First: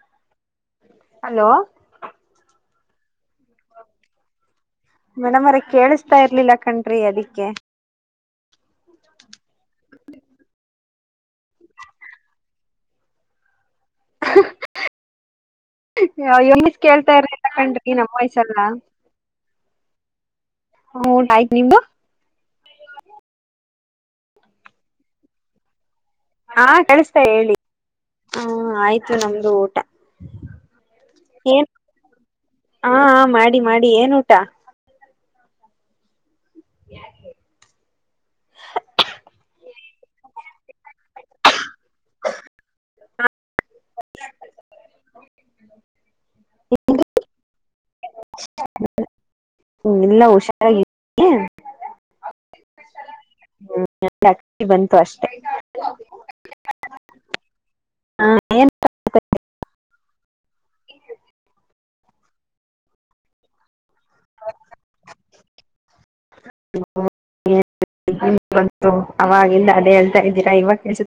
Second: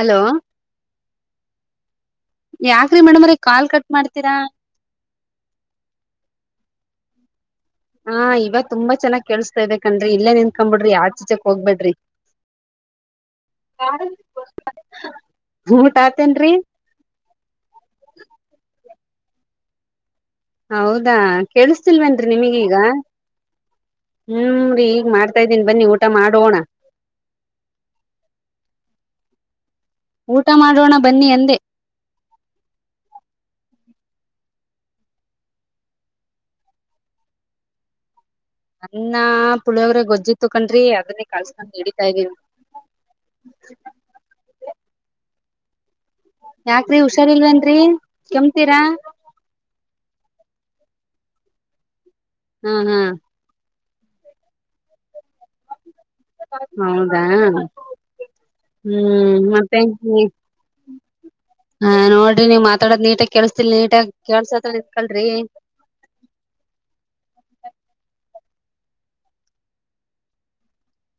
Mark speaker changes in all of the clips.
Speaker 1: Hello,
Speaker 2: hello
Speaker 1: ಯಾಕ್ರಿ ಮೇಡಮ್ರೆ call cut ಮಾಡ್ತೀರಾ.
Speaker 2: ರೀ ಅದಿಕ್ಕೆ.
Speaker 1: ಹಾ ಇವಾಗ್ ತುಂಬಾ ಚೆನ್ನಾಗ್ ಕೇಳುಸ್ತಾ ಇದೆ. ಕನ್ರೆ ಇಲ್ಲೆ ನಿಂತ್ಕೋಂಬಿಡ್ರಿ ಆಚ್ ಈಚೆ ಹೋಗ್ಬೇಡ್ರಿ.
Speaker 2: ಹಹ
Speaker 1: ಊಟ ಆತೇನ್ರಿ
Speaker 2: ಎಮ್ಮಿಸ್ ಕೇಳ್ತಾರಿ ಅಂತಕಂಡ್ರಿ ನಮ್ಮ್ ವಯ್ಸೆಲ್ಲ.
Speaker 1: ಹೌದಾ
Speaker 2: ಊಟ ಆಯ್ತು ನಿಮ್ದು
Speaker 1: ಕೇಳುಸ್ತಿಲ್ವೇನ್ರಿ ನಿಮ್ಗೀಗ. ಹ್ಮ್ನ್ ಈಗ್ ಮಾಡ್ತಾ ಇದೀನಿ ಬನ್ನಿ ಊಟ್
Speaker 2: ಹಾ ಕಳುಸ್ತಾ ಹೇಳಿ, ಹು ಆಯ್ತ್ ಇದು ನಮ್ದು ಊಟ.
Speaker 1: ಊಟ ಮಾಡೋಣ ಬನ್ನಿ ಅಂದೆ.
Speaker 2: ಏನ್ ಹಾ ಹಾ ಮಾಡಿ ಮಾಡಿ ಏನ್ ಊಟ. [unintelligible]
Speaker 1: ಅನ್ನ ಪುಳಿಯೋಗ್ರೆ ಗೊಜ್ಜಿತ್ತು ಕಣ್ರಿ. ಅದನ್ನೇ ಕಲ್ಸಕೊಂಡ್ ನಡೀತ ಇದೀವ್. [inaudible] ಯಾಕ್ರಿ ಹುಷಾರ್ ಇಲ್ವೇನ್ರಿ ಕೆಮ್ತೀರಾ.
Speaker 2: ಹ್ಮ್ ಇಲ್ಲ ಹುಷಾರಾಗಿದೀನಿ.
Speaker 1: ಹ್ಮ್ ಹ್ಮ್.
Speaker 2: [unintelligible] ಬಂತು ಅಷ್ಟೇ.
Speaker 1: ಹೌದಾ
Speaker 2: ಹ ಏನ್
Speaker 1: ಹ್ಮ್ ಮತ್ತೆ. ಹ್ಮ ಹಾ ನೋಡ್ರಿ ನೀವ್ ಮಾತಾಡೋಡ್ ನೀಟಾಗಿ ಕೇಳ್ಸ್ತಿಲ್ ನೀಟಾಗಿ ಕೇಳ್ಸತರ ನಿಂತ್ಕೊಳ್ರಿ.
Speaker 2: ಬಂತು ಅವಗಿಂದ ಅದೇ ಹೇಳ್ತಾ ಇದ್ದೀರಾ ಇವಾಗ್ ಕೆಳ್ಸುತ್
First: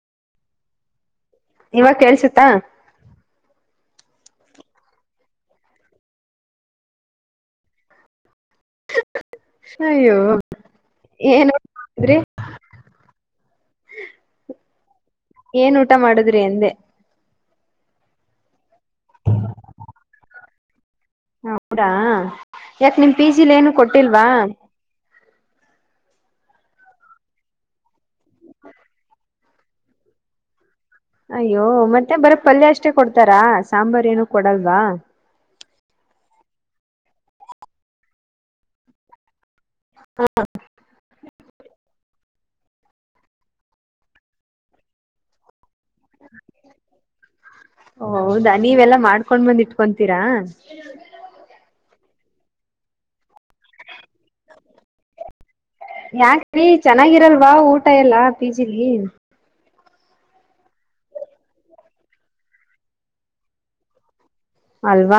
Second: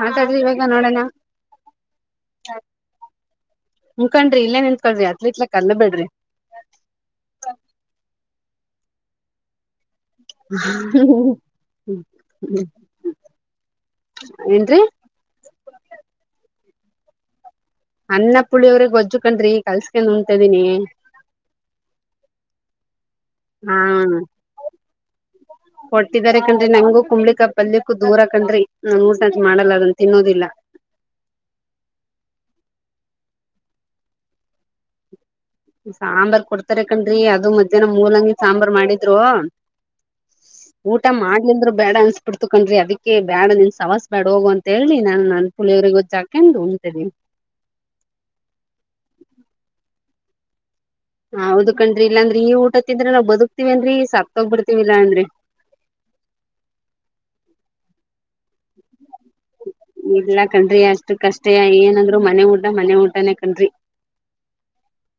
Speaker 1: ಮಾತಾಡ್ರಿ ಇವಾಗ ನೋಡೋಣ
Speaker 2: ಇವ ಕೇಳ್ಸುತ್ತಾ
Speaker 1: ಹಂಖಂಡ್ರಿ ಇಲ್ಲೇ ನಿಂತ್ಕಳ್ರಿ ಅತ್ ಇತ್ಲ ಕಲ್ಲ ಬಿೇಡ್ರಿ
Speaker 2: ಅಯ್ಯೋ ಏನ್ ಅಂದ್ರೆ
Speaker 1: ಏನ್ರೀ
Speaker 2: ಏನ್ ಊಟ ಮಾಡುದ್ರಿ ಎಂದೆ
Speaker 1: [inaudible] ಪುಳಿಯವ್ರಗ್ ಗಜ್ಜು ಕಂಡ್ರಿ ಕಸ್ಕೊಂಡ್ ನುಂಗ ತ ಇದ್ದಿನಿ ಹ್ಮ
Speaker 2: ಹ ಹೌದಾ ಯಾಕ ನಿಮ ಫಿಜಿಲೇನು
Speaker 1: ಹಾ
Speaker 2: ಕೊಟ್ಟಿಲ್ವಾ
Speaker 1: ಹಟ್ಟಿದ್ದಾರೆ ಕಂಡ್ರಿ ನಂಗೂ ಕುಮ್ಳಿಕಯಿ ಪಲ್ಯಕ್ಕೂ ದೂರ ಕಂಡ್ರಿ ನಾ ರ್ ಸಚ್ ಮಾಡಲ್ಲ ಅದನ್ ತಿನ್ನೋದಿಲ್ಲ
Speaker 2: ಅಯ್ಯೋ ಮತ್ತೆ ಬರ ಪಲ್ಯ ಅಷ್ಟೇ ಕೊಡ್ತಾರಾ ಸಾಂಬಾರ ಏನು ಕೊಡಲ್ವಾ
Speaker 1: ಸಾಂಬಾರ್ ಕೊಡ್ತಾರೆ ಕಣ್ರಿ ಅದು ಮಧ್ಯಾಹ್ನ ಮೂಲಂಗಿ ಸಾಂಬಾರ್ ಮಾಡಿದ್ರು ಊಟ ಮಾಡ್ಲಿಂದ್ರು ಬೇಡ ಅನ್ಸ್ಬಿಡ್ತಿ ಕೊಂಡ್ರಿ ಅದಕ್ಕೆ ಬ್ಯಾಡ ನಿನ್ ಸವಾಸಸ್ ಬ್ಯಾಡ್ ಹೋಗುವ ಅಂತ ಹೇಳಿ ನಾನನ್
Speaker 2: ಓ ಹೌದಾ ನೀವೆಲ್ಲಾ ಮಾಡ್ಕೊಂಡ್ ಬಂದ್ ಇಟ್ಕೊಂತೀ ತೀರ
Speaker 1: ಹಾ ಹೌದು ಕಂಡ್ರಿ ಇಲ್ಲಾಂದ್ರ ಈ ಊಟತ್ತಿಂದ್ರ ನವು ಬದುಕ್ ಸಾಕ್ತೋಗ್ಬಿಡ್ತವಿಲ್ಲಾ ಅಂದ್ರೆ
Speaker 2: ವಾ ಊಟ ಎಲ್ಲಾ ಪಿಜಿಲಿ
Speaker 1: ಇಲ್ಲಾ ಕಣ್ರಿ ಅಷ್ಟು ಕಷ್ಟೆ ಏನಂದ್ರು ಮನೆ ಊಟ ಮನೆ ಊಟನೇ ಕಣ್ರಿ
Speaker 2: ಅಲ್ವಾ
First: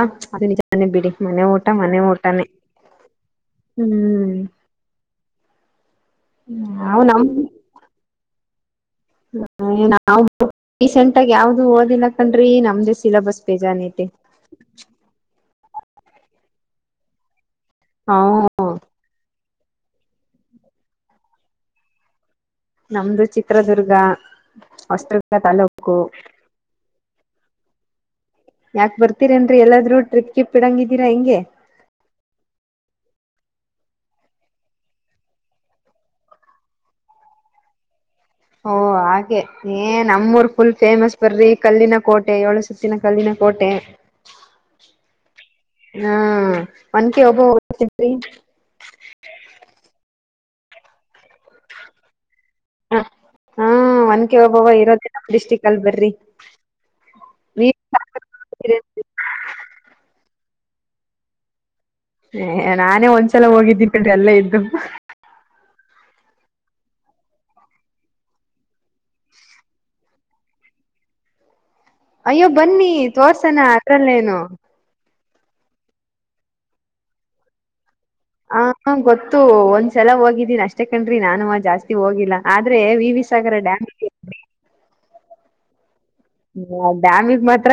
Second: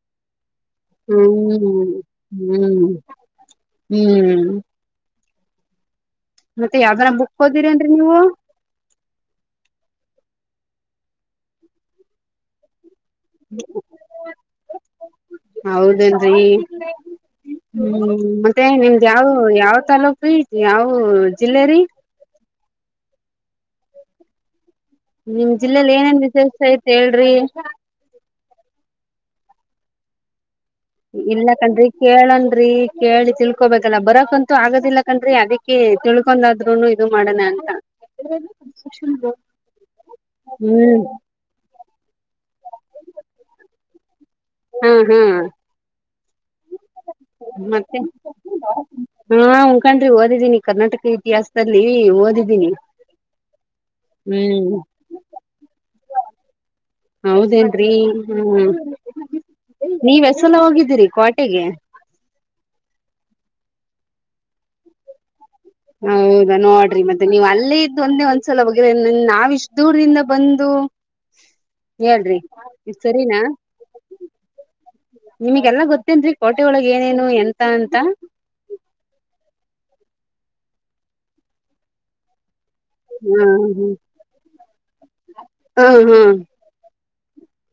Speaker 2: ನಿ ಬಿಡಿ ಮನೆ ಊಟ
Speaker 1: ಹ್ಮ್
Speaker 2: ಮನೆ ಊಟಾನೇ
Speaker 1: ಹ್ಮ್
Speaker 2: ಹ್ಮ್
Speaker 1: ಮತ್ತೆ
Speaker 2: ನಾವ್
Speaker 1: ಯಾವ್ದಾರ
Speaker 2: ನಮ್
Speaker 1: ಪುಸ್ತಕ ಹೋದಿರಿನ್ರಿ ನೀವು
Speaker 2: ನಾವು ರೀಸೆಂಟ್ ಆಗ ಯಾವ್ದು ಓದಿಲ್ಲಕಂಡ್ರಿ ನಮ ದಸ ಸಿಲಬಸ್ ಬಹಳ ಇದೆ.
Speaker 1: ಹೌದೇನ್ರಿ ಹ್ಮ್ ಮತ್ತೆ
Speaker 2: ಹ್ಮ
Speaker 1: ನಿಮ್ದ್ ಯಾವ ಯಾವ್ ತಾಲೂಕಿ ಯಾವ ಜಿಲ್ಲೇರಿ
Speaker 2: ನಮ್ದು ಚಿತ್ರದುರ್ಗ ಹೊಸದುರ್ಗ
Speaker 1: ನಿಮ್ಮ ಜಿಲ್ಲೆಯಲ್ಲಿ
Speaker 2: ತಾಲೂಕು
Speaker 1: ಏನೇನು ವಿಶೇಷತೆಗಳಿವೆ ಹೇಳಿ. ಹಾ [inaudible]
Speaker 2: ಯಾಕ! ಬರ್ತೀರಿೇನ್ರಿ, ಎಲ್ಲಾದ್ರೂ? ಟ್ರಿಪ್ಗೆ. [inaudible]
Speaker 1: ಇಲ್ಲ, ಕಣ್ರೀ ಕೇಳನ್ರಿ, ಕೇಳಿ? [inaudible] ತಿಳ್ಕೋಬೇಕಲ್ಲ! ಬರಕಂತೂ? ಆಗೋದಿಲ್ಲ ಕಂಡ್ರಿ, ಅದಕ್ಕೆ! ತಿಳ್ಕೊೊಂಡಾದ್ರುನು, ಇದು ಮಾಡೋಣ? ಅಂತ. [unintelligible]
Speaker 2: ಓ! ಹಾಗೆ, ಏ ನಮ್ಮೂರು, ಫುಲ್,
Speaker 1: ಹ್ಮ್
Speaker 2: ಫೇಮಸ್ ಬರ್ರಿ. ಕಲ್ಲಿನ? [unintelligible] ಕೋಟೆ? ಏಳು ಸುತ್ತಿನ, ಕಲ್ಲಿನ ಕೋಟೆ! [inaudible]
Speaker 1: ಹ್ಮ್, ಹ್ಮ್. [inaudible]
Speaker 2: ಹಾ, ಒನಕೆ! ಓಬವ್ವ, ಗೊತ್ತು ಏನುರಿ?... [inaudible]
Speaker 1: ಇದೀನಿ, ಕರ್ನಾಟಕ, ಇತಿಹಾಸ? [inaudible]
Speaker 2: ಹ, ಹಾ? ಒನಕೆ, ಓಬವ್ವ!
Speaker 1: ಹ್ಮ್
Speaker 2: ಇರೋದೆ, ನಮ್ಮ ಡಿಸ್ಟಿಕ್. ನಲ್ಲಿ ಬರ್ರಿ? [inaudible] ನೀವ್
Speaker 1: ಹೌದೇನ್ರಿ? ಹ್ಮ, ನೀವ್ಸಲ, ಹೋಗಿದ? [inaudible] ಇದ್ದಿರಿ, ಕೋಟೆಗೆ? [inaudible]
Speaker 2: ಹ? ನಾನೇ, ಒಂದ್ಸಲ, ಹೋಗಿದ್ದೀಿ ಕಣ್ರೀ ಅಲೆ ಇದ್ದು?.. [unintelligible]
Speaker 1: ಹೌದಾ? ನೋಡ್ರಿ ಮತ್ತೆ ನೀವ್ ಅಲ್ಲೇ ಇದ್ದು. ಒಂದೆ ಒಂದ್ಸಲ, ಓಗಿರಿ, ನಾವ ಇಷ್ಟ ದೂರ್ದಿಂದ ಬಂದು. [unintelligible]
Speaker 2: ಅಯ್ಯೋ, ಬನ್ನಿ,
Speaker 1: ಇ ಸರಿನಾ
Speaker 2: ತೋರ್ಸನ. ಅತ್ರಲ್ಲೇನು? [inaudible]
Speaker 1: ನಿಮಗೆಲ್ಲಾ, ಗೊತ್ತೇನುರಿ, ಕೋಟೆ ಒಳಗ್ ಏನೇನು. ಎಂತ ಅಂತ? [inaudible]
Speaker 2: ಹ, ಗೊತ್ತು ಒಂದ್ಸಲ ಹೋಗಿದ್ದೀನಿ? ಅಷ್ಟೇ, ಕಣ್ರಿ! ನಾನುನು, ಜಾಸ್ತಿ ಹೋಗಿಲ್ಲಾ? [unintelligible] ಆದ್ರೆ, ವಿ. ವಿ,
Speaker 1: ಹಾ
Speaker 2: ಸಾಗರ ಡ್ಯಾಮ್? [inaudible]
Speaker 1: ಹಾ.. [inaudible]
Speaker 2: ಹ್ಮ? [inaudible] ಡ್ಯಾಮಗ್, ಮಾತ್ರ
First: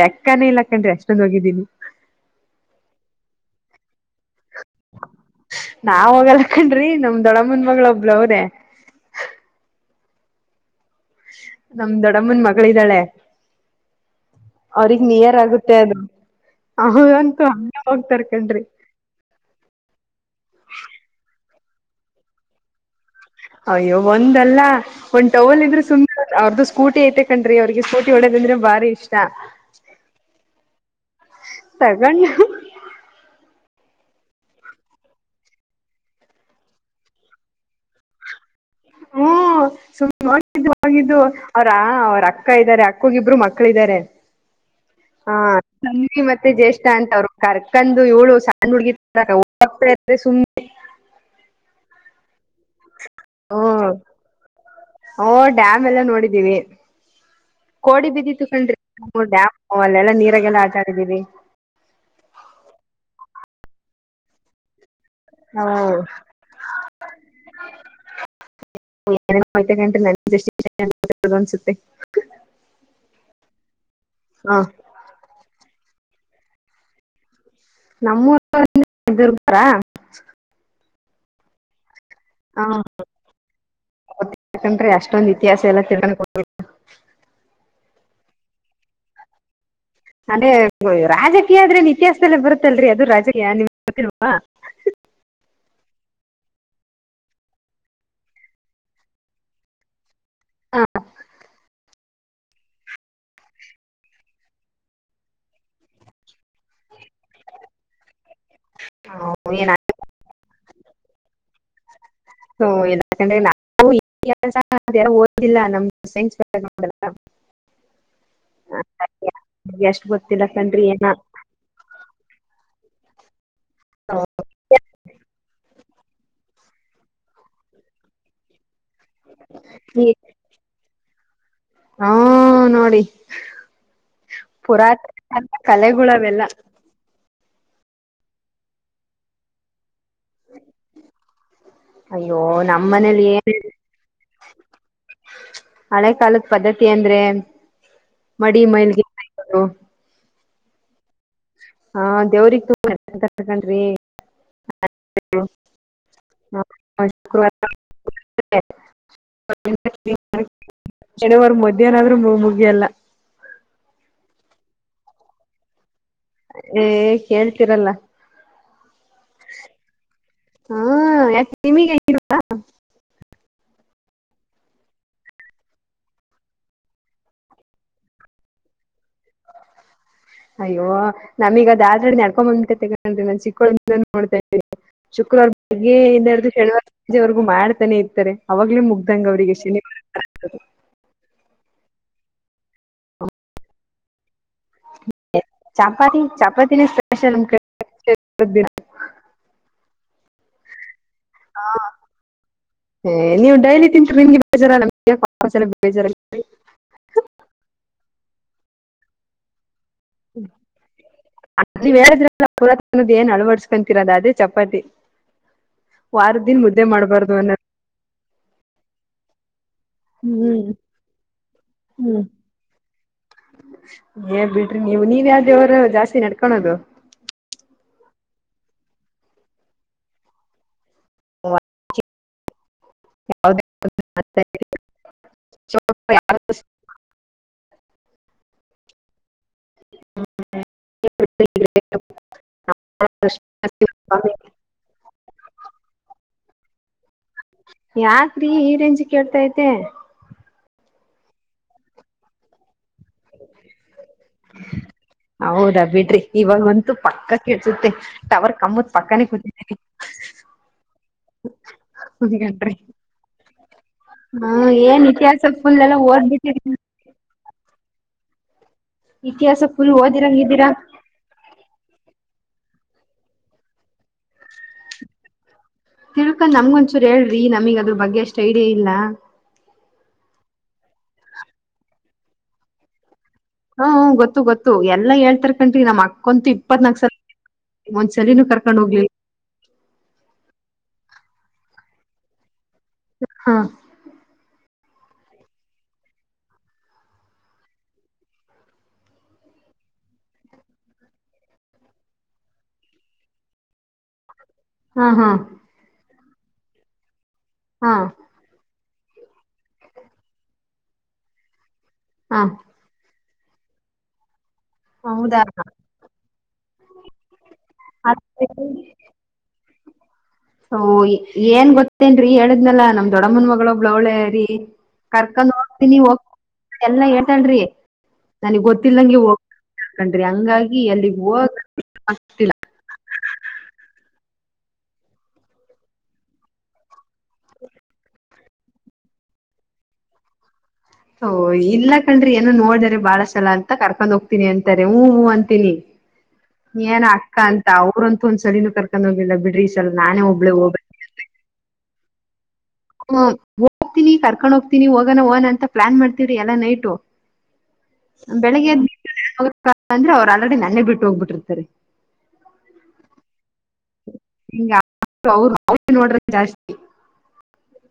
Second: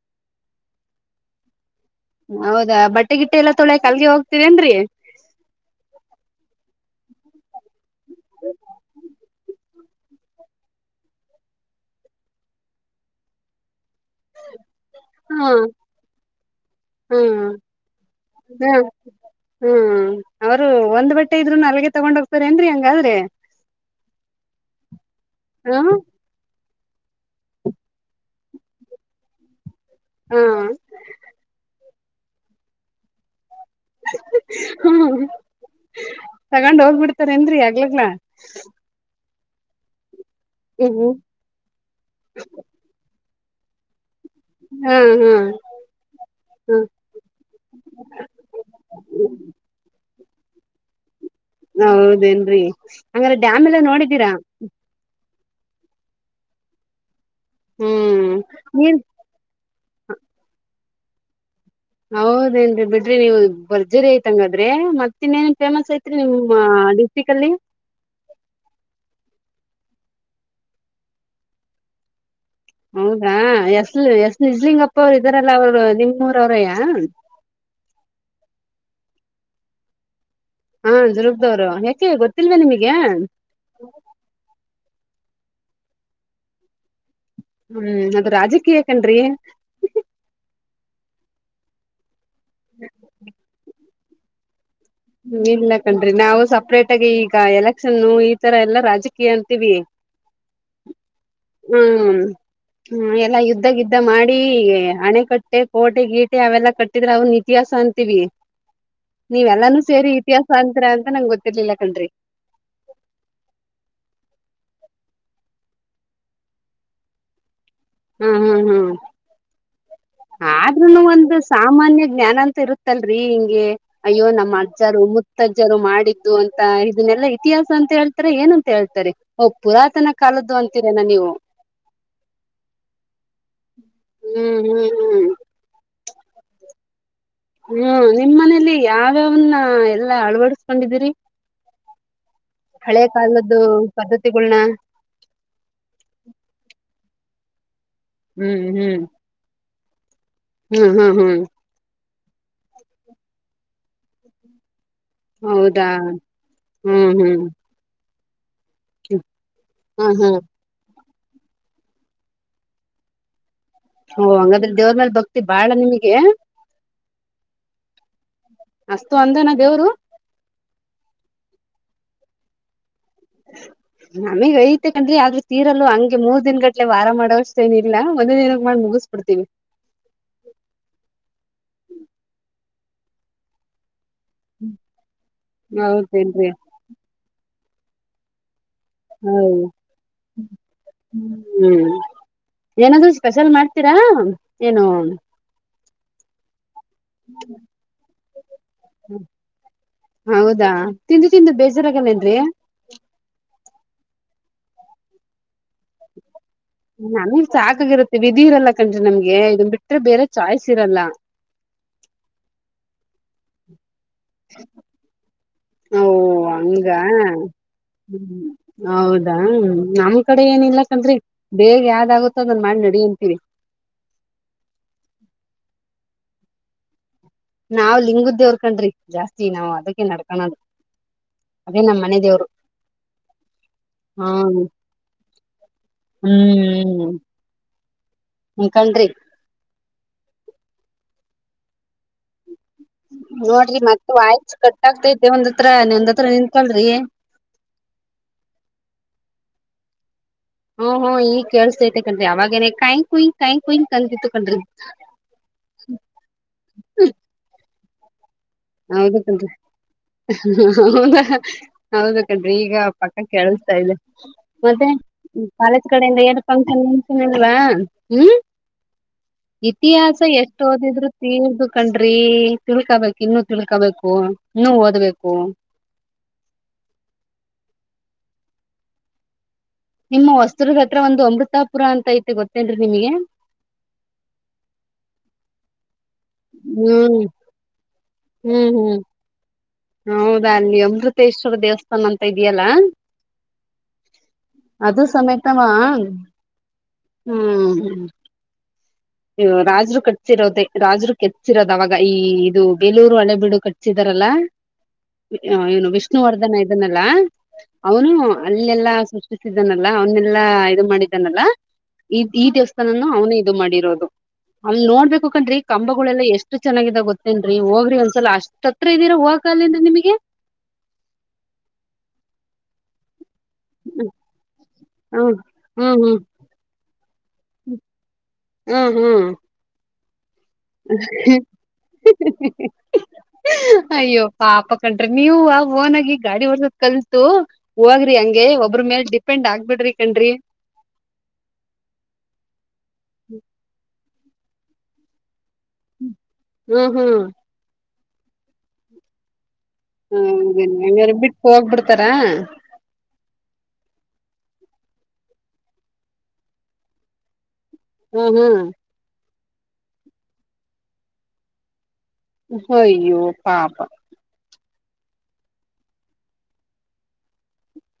Speaker 2: ಲೆಕ್ಕನ, ಇಲ್ಲ ಕಣ್ರೀ? ಎಷ್ಟೊಂದ! ಸಾಲ, ಹೋಗಿದ್ದೀನಿ? [unintelligible]
Speaker 1: ಹೌದಾ! ಬಟ್ಟೆ, ಗಿಟ್ಟ, ಎಲ್ಲಾ, ತೊಳೆ, ಕಲ್ಗೆ ಹೋಗ?.. [inaudible]
Speaker 2: ನಾವು, ಹೋಗಲ್ಲ? [inaudible] ಹನ್ರಿ, ನಮ್! ದೊಡಮ್ಮನ್, ಮಗಳು? [inaudible] ಹೌದೇ?.. [inaudible] ನಮ, ದೊಡಮ್ಮನ್, ಮಗಳ ಇದಿದ್ದಾಳೆ? [inaudible] ಅವ್ರಗ್, ನಿಯರ್
Speaker 1: ಹಾ
Speaker 2: ಆಗುತ್ತೆ? ಅದು.
Speaker 1: ಹಾ
Speaker 2: ಅವಂತೂ ಹಾಂಗೆ, ಹೋಗ್ತರ್ಕಂಡ್ರಿ?
Speaker 1: ಹಾ
Speaker 2: [unintelligible]
Speaker 1: ಹಳಗೆ, ತಗೊಂಡ ಹೋಗ್ತಾರೆ? ಅನ್ರಿ ಹಂಗಾದ್ರೆ!... [inaudible]
Speaker 2: ಅಯ್ಯೋ? ಒಂದಲ್ಲ, ಒಂದ್. ಟವಲ್,
Speaker 1: ಹ
Speaker 2: ಇದ್ರೆ ಸುಮ್ಮ್, ಅವ್ರ್ದ? [inaudible] ಸ್ಕೂಟಿ, ಐತೆ! ಕಣ್ರಿ ಅವ್ರಿಗೆ, ಸ್ಕೂಟಿ ಹೊಡೋದಂದ್ರೆ? ಭಾರಿ, ಇಷ್ಟ? [inaudible]
Speaker 1: ಹಾ? [inaudible]
Speaker 2: ತಗೊಂಡ [inaudible]
Speaker 1: ಹ್ಮ, ತಗೊಂಡ್, ಹೋಗ್ಬಿಡ್ತಾರ? ಏನ್ರಿ ಆಗ್ಲಗ್ಲ! [inaudible]
Speaker 2: ಹ್ಮ? [inaudible] ನೋಡಿದ್ದು,
Speaker 1: ಹ್ಮ್
Speaker 2: ಹೋಗಿದ್ದು ಅವ್ರಾ ಅವ್ರ ಅಕ್ಕ ಇದ್ದಾರೆ, ಅಕ್ಕೋಗಿಬ್ರು, ಮಕ್ಕಲೂ? [inaudible] ಮಕ್ಕಳ, ಇದಿದ್ದಾರೆ? [inaudible] ಹಾ! ಕಮ್ಮಿ, ಮತ್ತೆ
Speaker 1: ಹಾ
Speaker 2: ಜ್ಯೇಷ್ಠ! ಅಂತವ್ರು, ಕರ್ಕಂಡು ಇವಳು, ಸಣ್ಣ, ಹುಡ್ಗಿತರ? [inaudible] ಏ ಸುಮ್ಮ.
Speaker 1: ಹೌದೇನ್ರರಿ. ಹಂಗಾರೆ ಡ್ಯಾಮ್ ಎಲ್ಲಾ
Speaker 2: ಹ್ಮ್
Speaker 1: ನೋಡಿದೀರಾ.
Speaker 2: ಓ ಡ್ಯಾಮ್ ಎಲ್ಲ ನೋಡಿದೀವಿ. ಕೋಡಿ
Speaker 1: ಹ್ಮ್
Speaker 2: ಬಿದ್ದಿತು ಕಂಡ್ರಿ
Speaker 1: ನೀನ್
Speaker 2: ಓ ಡ್ಯಾಮ್. ಓ ಅಲ್ಲೆಲ್ಲಾ ನೀರಾಗೆಲ್ಲ ಆಟಾಡಿದಿರಿ.
Speaker 1: ಹೌದೇನ್ರಿ ಬಿಡ್ರಿ ನೀವು ಭರ್ಜರಿ ಆಯಿತ್ ಹಂಗ್ ಆದ್ರೆ ಮತ್. ತಿನ್ನೇನಕ್
Speaker 2: ನಾವು
Speaker 1: ಫೇಮಸ್ ಐತ್ರಿ ನಿಮ್ಮ ಆ ಡಿಸ್ಟಿಕಲ್ಲಿ.
Speaker 2: ಆಯ್ತ ಎಂಟ್ ನನ್ನ [unintelligible] ಅನ್ಸುತ್ತೆ.
Speaker 1: ಹೌದಾ ಎಸ್ ಎಸ್
Speaker 2: ಹ
Speaker 1: ನಿಜ್ಲಿಂಗಪ್ಪ ಅವ್ರು ಇದ್ದಾರಲ್ಲ ಅವ್ರು. ನಿಮ್ಮೂರೋರೆಯಾ.
Speaker 2: ನಮ್ಮೂರೊರೆ [inaudible] ಎನ್ ಇದು ಇರ್ತಾರ.
Speaker 1: ಹಾ ದುರ್ಗದೋರು ಯಾಕ್. ಏ ಗೊತ್ತಿಲ್ವಾ ನಿಮಿಗೆ.
Speaker 2: ಕಂಡ್ರಿ ಅಷ್ಟೊಂದ್ ಇತಿಹಾಸ ಏಲ್ಲಾ ತಿಳ್ಕೊಂಡು ಕೊಟ್ರು.
Speaker 1: ಹ್ಮ್ ಅದು ರಾಜಕೀಯ ಕಂಡ್ರಿ.
Speaker 2: ಅದೆ ಅ ರಾಜಕೀಯ ಆದ್ರೆ ಏನ್ ಇತಿಹಾಸ್. ಅಲ್ಲೆ ಬರುತ್ತಲ್ರಿ ಅದು ರಾಜಯಾನಿ ಪ್ರತಿರೂಪಾ.
Speaker 1: ಹ್ಮಂ ಇಲ್ಲ ಕಣ್ರಿ ನಾವು ಸಪ್ರೇಟ್ ಆಗಿ ಈಗ ಎಲೆಕ್ಷನ್ನು ಈ ತರ ಎಲ್ಲಾ ರಾಜಕೀಯ ಅಂತೀವಿ.
Speaker 2: ಹ
Speaker 1: ಹ್ಮ್ ಹ್ಮ ಎಲ್ಲಾ ಯುದ್ಧ ಗಿದ್ದ ಮಾಡಿ ಅಣೆ ಕಟ್ಟೆ ಕೋಟೆ ಗೀಟೆ ಅವೆಲ್ಲ ಕಟ್. ಇದ್ರವು ಇತಿಹಾಸ ಅಂತೀವಿ ನೀವೆಲ್ಲಾನು. ಸರಿ ಇತಿಹಾಸ ಅಂತೀರಾ ಅಂತ ನಂಗ ಗೊತ್.
Speaker 2: ಹೊ ಇಲ್ಲಾ ಕಂಡ್ರಿ ನಾನು [unintelligible] ಹಾ ಅದು ಯಾರೊ ಓದಿಲ್ಲ ನಮ್ಮದ್ ಸೈನ್ಸ್. [unintelligible]
Speaker 1: ಹ್ಮ್ ಹ್ಮ್ ಹ್ಮ್.
Speaker 2: ಎಸ್ಟ.
Speaker 1: ಆದ್ರೂನು ಒಂದು ಸಾಮಾನ್ಯ ಜ್ಞಾನ ಅಂತ ಇರುತ್. ತ್ತಲ್ರಿ ಹಿಂಗೆ. ಅಯ್ಯೋ ನಮ್ಮಜ್ಜರು ಮುತ್ತಜ್ಜರು ಮಾಡ್. ಬಿದ್ದು ಅಂತ ಇದನ್ನೆಲ್ಲ ಇತಿಹಾಸ ಅಂತ ಹೇಳ್ತಾರೆ ಎನ್ ಅ ಹೇಳ್ತಾರೆ ಓ ಪುರಾತನ ಕಾಲದ್ದು ಅಂತೀರೇನೊ ನೀವು.
Speaker 2: ಹ್ಮ ನೋಡಿ
Speaker 1: ಹ್ಮ್ ಹ್ಮ್
Speaker 2: ಪುರಾತ್.
Speaker 1: ಹ್ಮ್
Speaker 2: ಅಲ್ಲಾ ಕಲೆಗುಳ ಅವೆಲ್ಲಾ.
Speaker 1: ಹ್ಮ ನಿಮ್ಮ್ ಮನೆಲಿ ಯಾವ್ಯಾವನ್ನ ಅ ಎಲ್. ಅಳವಡಸ್ಕೊಂಡಿದೀರಿ.
Speaker 2: ಅಯ್ಯೋ ನಮ್ಮ್ ಮನೇಲಿ ಏನ್
Speaker 1: ಪದ್ಧತಿಗಳನ್ನ
Speaker 2: ಹಳೆ ಕಾಲದ ಪದ್ದತಿ ಎನ್. ದ್ರೆಂ ಮಡಿ ಮೈಲ್ಗೆ [unintelligible]
Speaker 1: ಹ್ಮ - ಹ್ಮ ಹ್ಮ್
Speaker 2: ಹಾ ದೇವ್ರಗ್ ತುಂಬಂತ ಕಕೊಂಡ್ರಿ [unintelligible]
Speaker 1: ಹೌದಾ ಹ್ಮ್ ಹ್ಮ್.
Speaker 2: ಶುಕ್ರವಾರ
Speaker 1: ಹ್ಮ್ ಹ್ಮ್.
Speaker 2: ಶನಿವಾರ್ ಮಧ್ಯಾಹ್ನ ಆದ್ರು ಮುಗ್ಯಲ್ಲ.
Speaker 1: ಓ ಹಂಗಾದ್ರೆ ದೇವ್ರ್ ಮೇಲ್ ಭಕ್ತಿ ಬಾಳ ನಿಮ್ಗೆ.
Speaker 2: ಏ ಕೇಳ್ತೀರಲ್ಲ.
Speaker 1: ಅಸ್ತು ಅಂದನ ದೇವ್ರು.
Speaker 2: ಹಾ ಯಾಕ್ ನಿಮ್ಗ್. [unintelligible]
Speaker 1: ನಮಿಗ್ ಐತೆ ಕನ್ರಿ ಆದ್ರೂ ತೀರಲ್ಲ ಹಂಗೆ ಮೂರ್ ದಿನ್ ಗಟ್ಲೆ ವಾರ ಮಾಡೋವಷ್ಟ ಏನಿಲ್ಲ ಒಂದೆ ದಿನಕ್ ಮಾಡ್ ಮುಗುಸ್ಬುಡ್ತೀವಿ.
Speaker 2: ಅಯ್ಯೋ ನಮೀಗ್ ಅದ್ ಆಲ್ರೆಡಿ ನಡ್ಕೊಬಂಡ್ಬುಟ್ ಆಯ್ತೆ ಕಣ್ರೀ ನನ್ ಚಿಕ್ಕೊಳಿ [unintelligible] ಶುಕ್ರವಾರ್ ಬೆಳೆಗ್ಗೆ ಇಂದ ಹಿಡ್ದು
Speaker 1: ಹೌದೇನ್ರಿ
Speaker 2: ಶಿನಿವಾರ ಸಂಜೆವರ್ಗೂ ಮಾಡ್ ತಾನೆ ಇರ್ತರೆ.
Speaker 1: ಏ ಹ್ಮ್ ಹ್ಮ್. ಏನಾದ್ರೂ ಸ್ಪೆಷಲ್ ಮಾಡ್ತೀರಾ ಏನು.
Speaker 2: ಚಾಪಾತಿ ಚಾಪಾತ್. [unintelligible]
Speaker 1: ಹ ಹೌದಾ ತಿಂದು ತಿಂದು
Speaker 2: ದಿನ
Speaker 1: ಬೇಜಾರಾಗಲ್ಲವೇನ್ರಿ.
Speaker 2: ಏ, ನೀವು ಡೈಲಿ ತಿಂತಿರ್ ನಿಮಿಗ್. [unintelligible]
Speaker 1: ನಮಿಗ್ ಸಾಕಾಗಿರತ್ತೆ ವಿಧಿ ಇರಲ್ಲ ಕನ್ರಿ ನಮ್ಗೆ ಇದುನ್ ಬಿಟ್
Speaker 2: [unintelligible] ಏನ್ ಅಳವಡ್ಸ್ಕಂದ್ ಕಿರದ್ ಅದೇ ಚಪಾತಿ
Speaker 1: ನಾವು
Speaker 2: ವಾರ ದಿನ್ ಮುದ್ದೆ ಮಾಡ್ಬಾರ್ದು ಅನ್ನ
Speaker 1: ಹ್ಮ್ ಹೌದಾ. ನಮ್ ಕಡೆ
Speaker 2: ಹ್ಮ್
Speaker 1: ಏನ್ ಇಲ್ಲಾಕಂದ್ರಿ ಬೇಗ
Speaker 2: ಹ್ಮ್
Speaker 1: ಯಾವ್ದಾಗುತ್ತೋ ಅದನ್ ಮಾಡಿ ನಡಿ ಅಂತೀವಿ.
Speaker 2: ತೆ ನೆಡ್ಕಣದು.
Speaker 1: ನಾವ್ ಲಿಂಗುದ್ ದೇವ್ರ ಕಣ್ರಿ ಜಾಸ್ತಿ ನಾವ್ ಅದಕ್ಕೆ ನಡ್ಕಳದು ಅದೇ ನಮ್ಮ್ ಮನೆ ದೇವ್ರು. ಹಾ
Speaker 2: [unintelligible]
Speaker 1: ಹು ಕನ್ರಿ.
Speaker 2: [unintelligible]
Speaker 1: ನೋಡ್ರಿ ಮತ್ತೆ ವಾಯ್ಸ್ ಕಟ್ ಆಗ್ತೈತೆ ಒಂದತ್ರ ನಒಂದತ್ರ ನಿನ್ ಕಳ್ರಿ.
Speaker 2: ಯಾಕ್ರೀ ಈ ರೇಂಜ್ಗ್ ಕೇಳ್ತೈತೆ.
Speaker 1: ಹ್ಮ್ ಹ್ಮ್ ಈಗ್ ಕೇಳ್ಸತೈತಿ ಕನ್ರಿ ಅವಾಗೇನೆ ಕಾಯ್ ಕುಯ್ ಕಾಯ್ ಕುಯ್. ಅಂತಿತ್ತು ಕಣ್ರಿ
Speaker 2: ಹೌದಾ ಬಿಡ್ರಿ ಇವಾಗಂತೂ ಪಕ್ಕ ಕೆಳ್ಸುತ್ತೆ.
Speaker 1: ಹೌದು ಕಣ್ರೀ ಹಃ ಹಃ ಹ ಹೌದ ಹೌದು ಕಣ್ರೀ ಈಗ
Speaker 2: ಕೂತ್ಕೊಂಡ್ರಿ.
Speaker 1: ಪಕ್ಕ ಕೇಳುಸ್ತ ಇದೆ
Speaker 2: ಹಾ
Speaker 1: ಮತ್ತೆ
Speaker 2: ಏನ್ ಇತಿಹಾಸ ಫುಲ್
Speaker 1: ಕಾಲೇಜ್
Speaker 2: ಎಲ್ಲ
Speaker 1: ಕಡೆಯಿಂದ ಏನು
Speaker 2: ಓದ್ಬಿಟ್ಟಿರಿ
Speaker 1: ಫಂಕ್ಷನ್ನ್ ಗಿಂಕ್ಷನ್ ಹಾ ಹ್ಮ್.
Speaker 2: ಫುಲ್
Speaker 1: ಇತಿಹಾಸ ಎಷ್ಟ
Speaker 2: ಓದಿರಂಗಿದ್ದೀರಾ
Speaker 1: ಓದಿದ್ರು [unintelligible] ಕಣ್ರಿ. ತಿಳ್ಕಬೇಕು ಇನ್ನು ತಿಳ್ಕೊಬೇಕು ನೀ ಓದ್ಬೇಕು
Speaker 2: ತಿಳ್ಕೊಂಡ್ ನಮ್ಗೊಂದಚೂರು ಹೇಳ್ರಿ ನಮಗ್ ಅದ್ರ ಬಗ್ಗೆ ಅಷ್ಟ್ ಐಡಿಯಾ ಇಲ್ಲ
Speaker 1: ನಿಮ್ಮ ಹೊಸ್ತ್ರರ್ದ ಹತ್ರ ಒಂದು ಅಮೃತಾಪುರ ಅಂತ ಐತೆ ಗೊತ್ತೇನ್ೀ ನಿಮಗೆ
Speaker 2: ಹ್ಮ ಗೊತ್ತು ಗೊತ್ತು ಎಲ್ಲಾ ಹೇಳ್ತರ್ ಕನ್್ರಿ ನಮ್ಮ್ ಅಕ್ಕ ಕುಂತು ಇಪ್ಪತ್ನಾಲ್ಕು ಸಲ
Speaker 1: ಹ್ಮ್
Speaker 2: ಮುಂದ ಸಲಿನೂ ಕರ್ಕೊಂಡ್ ಹೋಗ್ಿಲ್ಲ
Speaker 1: ಹೌದಾಲ್ಲಿ ಅಮೃತೇಶ್ವರ ದೇವಸ್ಥಾನ ಅಂತ ಇದೆಯಲ್ಲಾ
Speaker 2: ಹಾ
Speaker 1: ಅದು ಸಮೇತವಾ ಹ್ಮ್ ಹ್ಮ್ ರಾಜರು ಕಟ್ಸಿರೋದೇ ರಾಜರು ಕೆಟ್ಟಿರೋದ ಅವಾಗ ಈ ಇದು ಬೇಲೂರು ಹಣೆ ಬಿೀಡು ಕಟ್ಸಿದಾರಲ್ಲಾ
Speaker 2: ಹಾ ಹಾ
Speaker 1: ಹ ಏನು ಬೆಷ್ಟ ವರ್ಧನ ಇದನ್ನೆಲ್ಲಾ
Speaker 2: ಹಾ
Speaker 1: ಅವನು ಅಲ್ಲೆಲ್ಲಾ ಸೃಷಿಸಿದ್ದನಲ್ಲಾ ಅವನ್ನೆಲ್ಲಾ ಇದು ಮಾಡಿದ್ದಾನಲ್ಲಾ ಈ್
Speaker 2: ಹಾ
Speaker 1: ಈ ದೇವಸ್ಥಾನನು ಅವನೇ ದು ಮಾಡಿರೋದು ಅಲ್
Speaker 2: ಹೌದಾ
Speaker 1: ನೋಡ್ಬೇಕುಕನ್್ರಿ ಕಂಬಗಳೆಲ್ಲ ಎಷ್ಟ್ ಚೆನ್ನಾಗಿದಾವ ಗೊತ್ತೇನ್ರೀ ಹೋಗ್ರಿ ಒಂದ್ಸಲ ಅ್ ಹತ್ರ ಇದೀರ ಹೋಗ ಅಾಲ ನಿಮಗೆ
Speaker 2: ಸ ಏನ್ ಗೊತ್ತೇನ್ರೀ ಹೇಳಿದ್ನಲ್ಲಾ ನಮ್ ದೊಡಮನ್ ಮಕ್ ಬಳರಿ
Speaker 1: ಹ್ಮ್
Speaker 2: ಕರ್ಕ
Speaker 1: ಹ್ಮ್
Speaker 2: ನೋಡ್ತೀನಿ ಹೋಗ ಎಲ್ಲ ಹೇಳ್ತನ್್ರಿ ನನಗ್
Speaker 1: ಹ್ಮ್ ಹ್ಮ್
Speaker 2: ಗೊತ್ತಿಲ್ಲಂಗಗೆ
Speaker 1: ಹ್ಮ್
Speaker 2: ಹೋಗ ಆಗ್ತಿಲ್ಲ
Speaker 1: ಅಯ್ಯೋ ಪಾಪ ಕಣ್ರಿ ನೀವು ಆ ಓನ್ಗಿ ಗಾಡಿ ಹೊರ್ಸದ್ ಕಲ್ತು ಹೋಗ್ರಿ ಹಂಗೆ ಒಬ್ಬ್ರ ಮೇಲ್ ಡಿಪೆಂಡ್ ಆಗ್ಬಿಡ್ರಿ ಕಣ್ರಿ
Speaker 2: ಹಓ ಇಲ್ಲ ಕನ್್ರಿ ಏನ ನೋಡ್ದರಿ ಬಾಳ ಚಲ ಅಂತ ಕರ್ಕೊಂಡ್ ಹೋಗ್ತ ಿ ಅಂತಾರೆ ಹ ಅ ತಿನ್ನಿ
Speaker 1: ಹ್ಮ್
Speaker 2: ಏನ್
Speaker 1: ಹ್ಮ್
Speaker 2: ಅಕ್ಕ ಅಂತ ಅವ್ರ ಒಂದ್ ಸಲಿನನು ಕರ್ಕೊಂಡ ಹೋಗಿಲ್ಲ ಬಿ್ರಿ
Speaker 1: ಹ ಅಂಗರೇ ಬಿಟ್ಟ ಹೋಗ್ಬಿಡ್ತಾರಾ ಹ
Speaker 2: ಹ ಹೋಗ್ತೀನಿ ಕರ್ಕೊಂಡ್ ಹೋಗ್ತೀನಿ ಹೋಗಣ ಹಣ ಅಂತ ಪ್ಲಾನ್ ಮಾಡ್ತವ್ರಿ ಎಲ್ಲಾ ನೈಟು
Speaker 1: ಹ್ಮ್
Speaker 2: ಬೆಳಿಗ್ಗೆ
Speaker 1: ಹ್ಮ್
Speaker 2: ಎ ಅಂದ್ರೆ ಅವ್ ಆಲ್ರೆಡಿ ನನ್ನೇಗ್ ಬಿಟ್ಟು ಹೋಗ್ಬಿಟ್ಟಿರ್ತಾರೆ
Speaker 1: ಅಯ್ಯೋ ಪಾಪಾ
Speaker 2: ನೋಡ್ರ ಜಾಸ್ತಿ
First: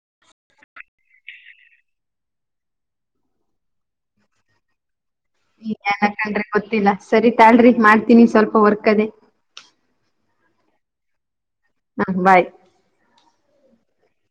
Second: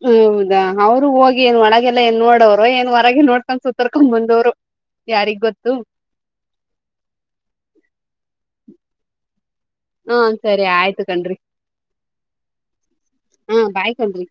Speaker 1: ಹೌದಾ ಅವರು ಹೋಗಿ ಏನ್ ಒಳಗೆಲ್ಲ ಏನ್ ನೋಡೋರು ಏನ್ ಹೊರಗೆ ನೋಡ್ಕೊಂಡ್ ಸೂ ತರ್ಕೊಂಡ್ ಬಂದವರು
Speaker 2: ಹ್ಮ ಏನ್ಕಂಡ್ರಿ ಗೊತ್ತಿಲ್ಲ ಸರಿ ತಾಳ್ರಿ ಮಾಡ್ ನಿ ಸ್ವಲ್ಪ ವರ್ಕ್ ಅದೆೇ
Speaker 1: ಹಾ ಸರಿ ಆಯ್ತು ಕಣ್ರಿ
Speaker 2: ಹಾ ಬಾಯ್
Speaker 1: ಹಾ ಬಾಯ್ಕೊಂಡ್ರಿ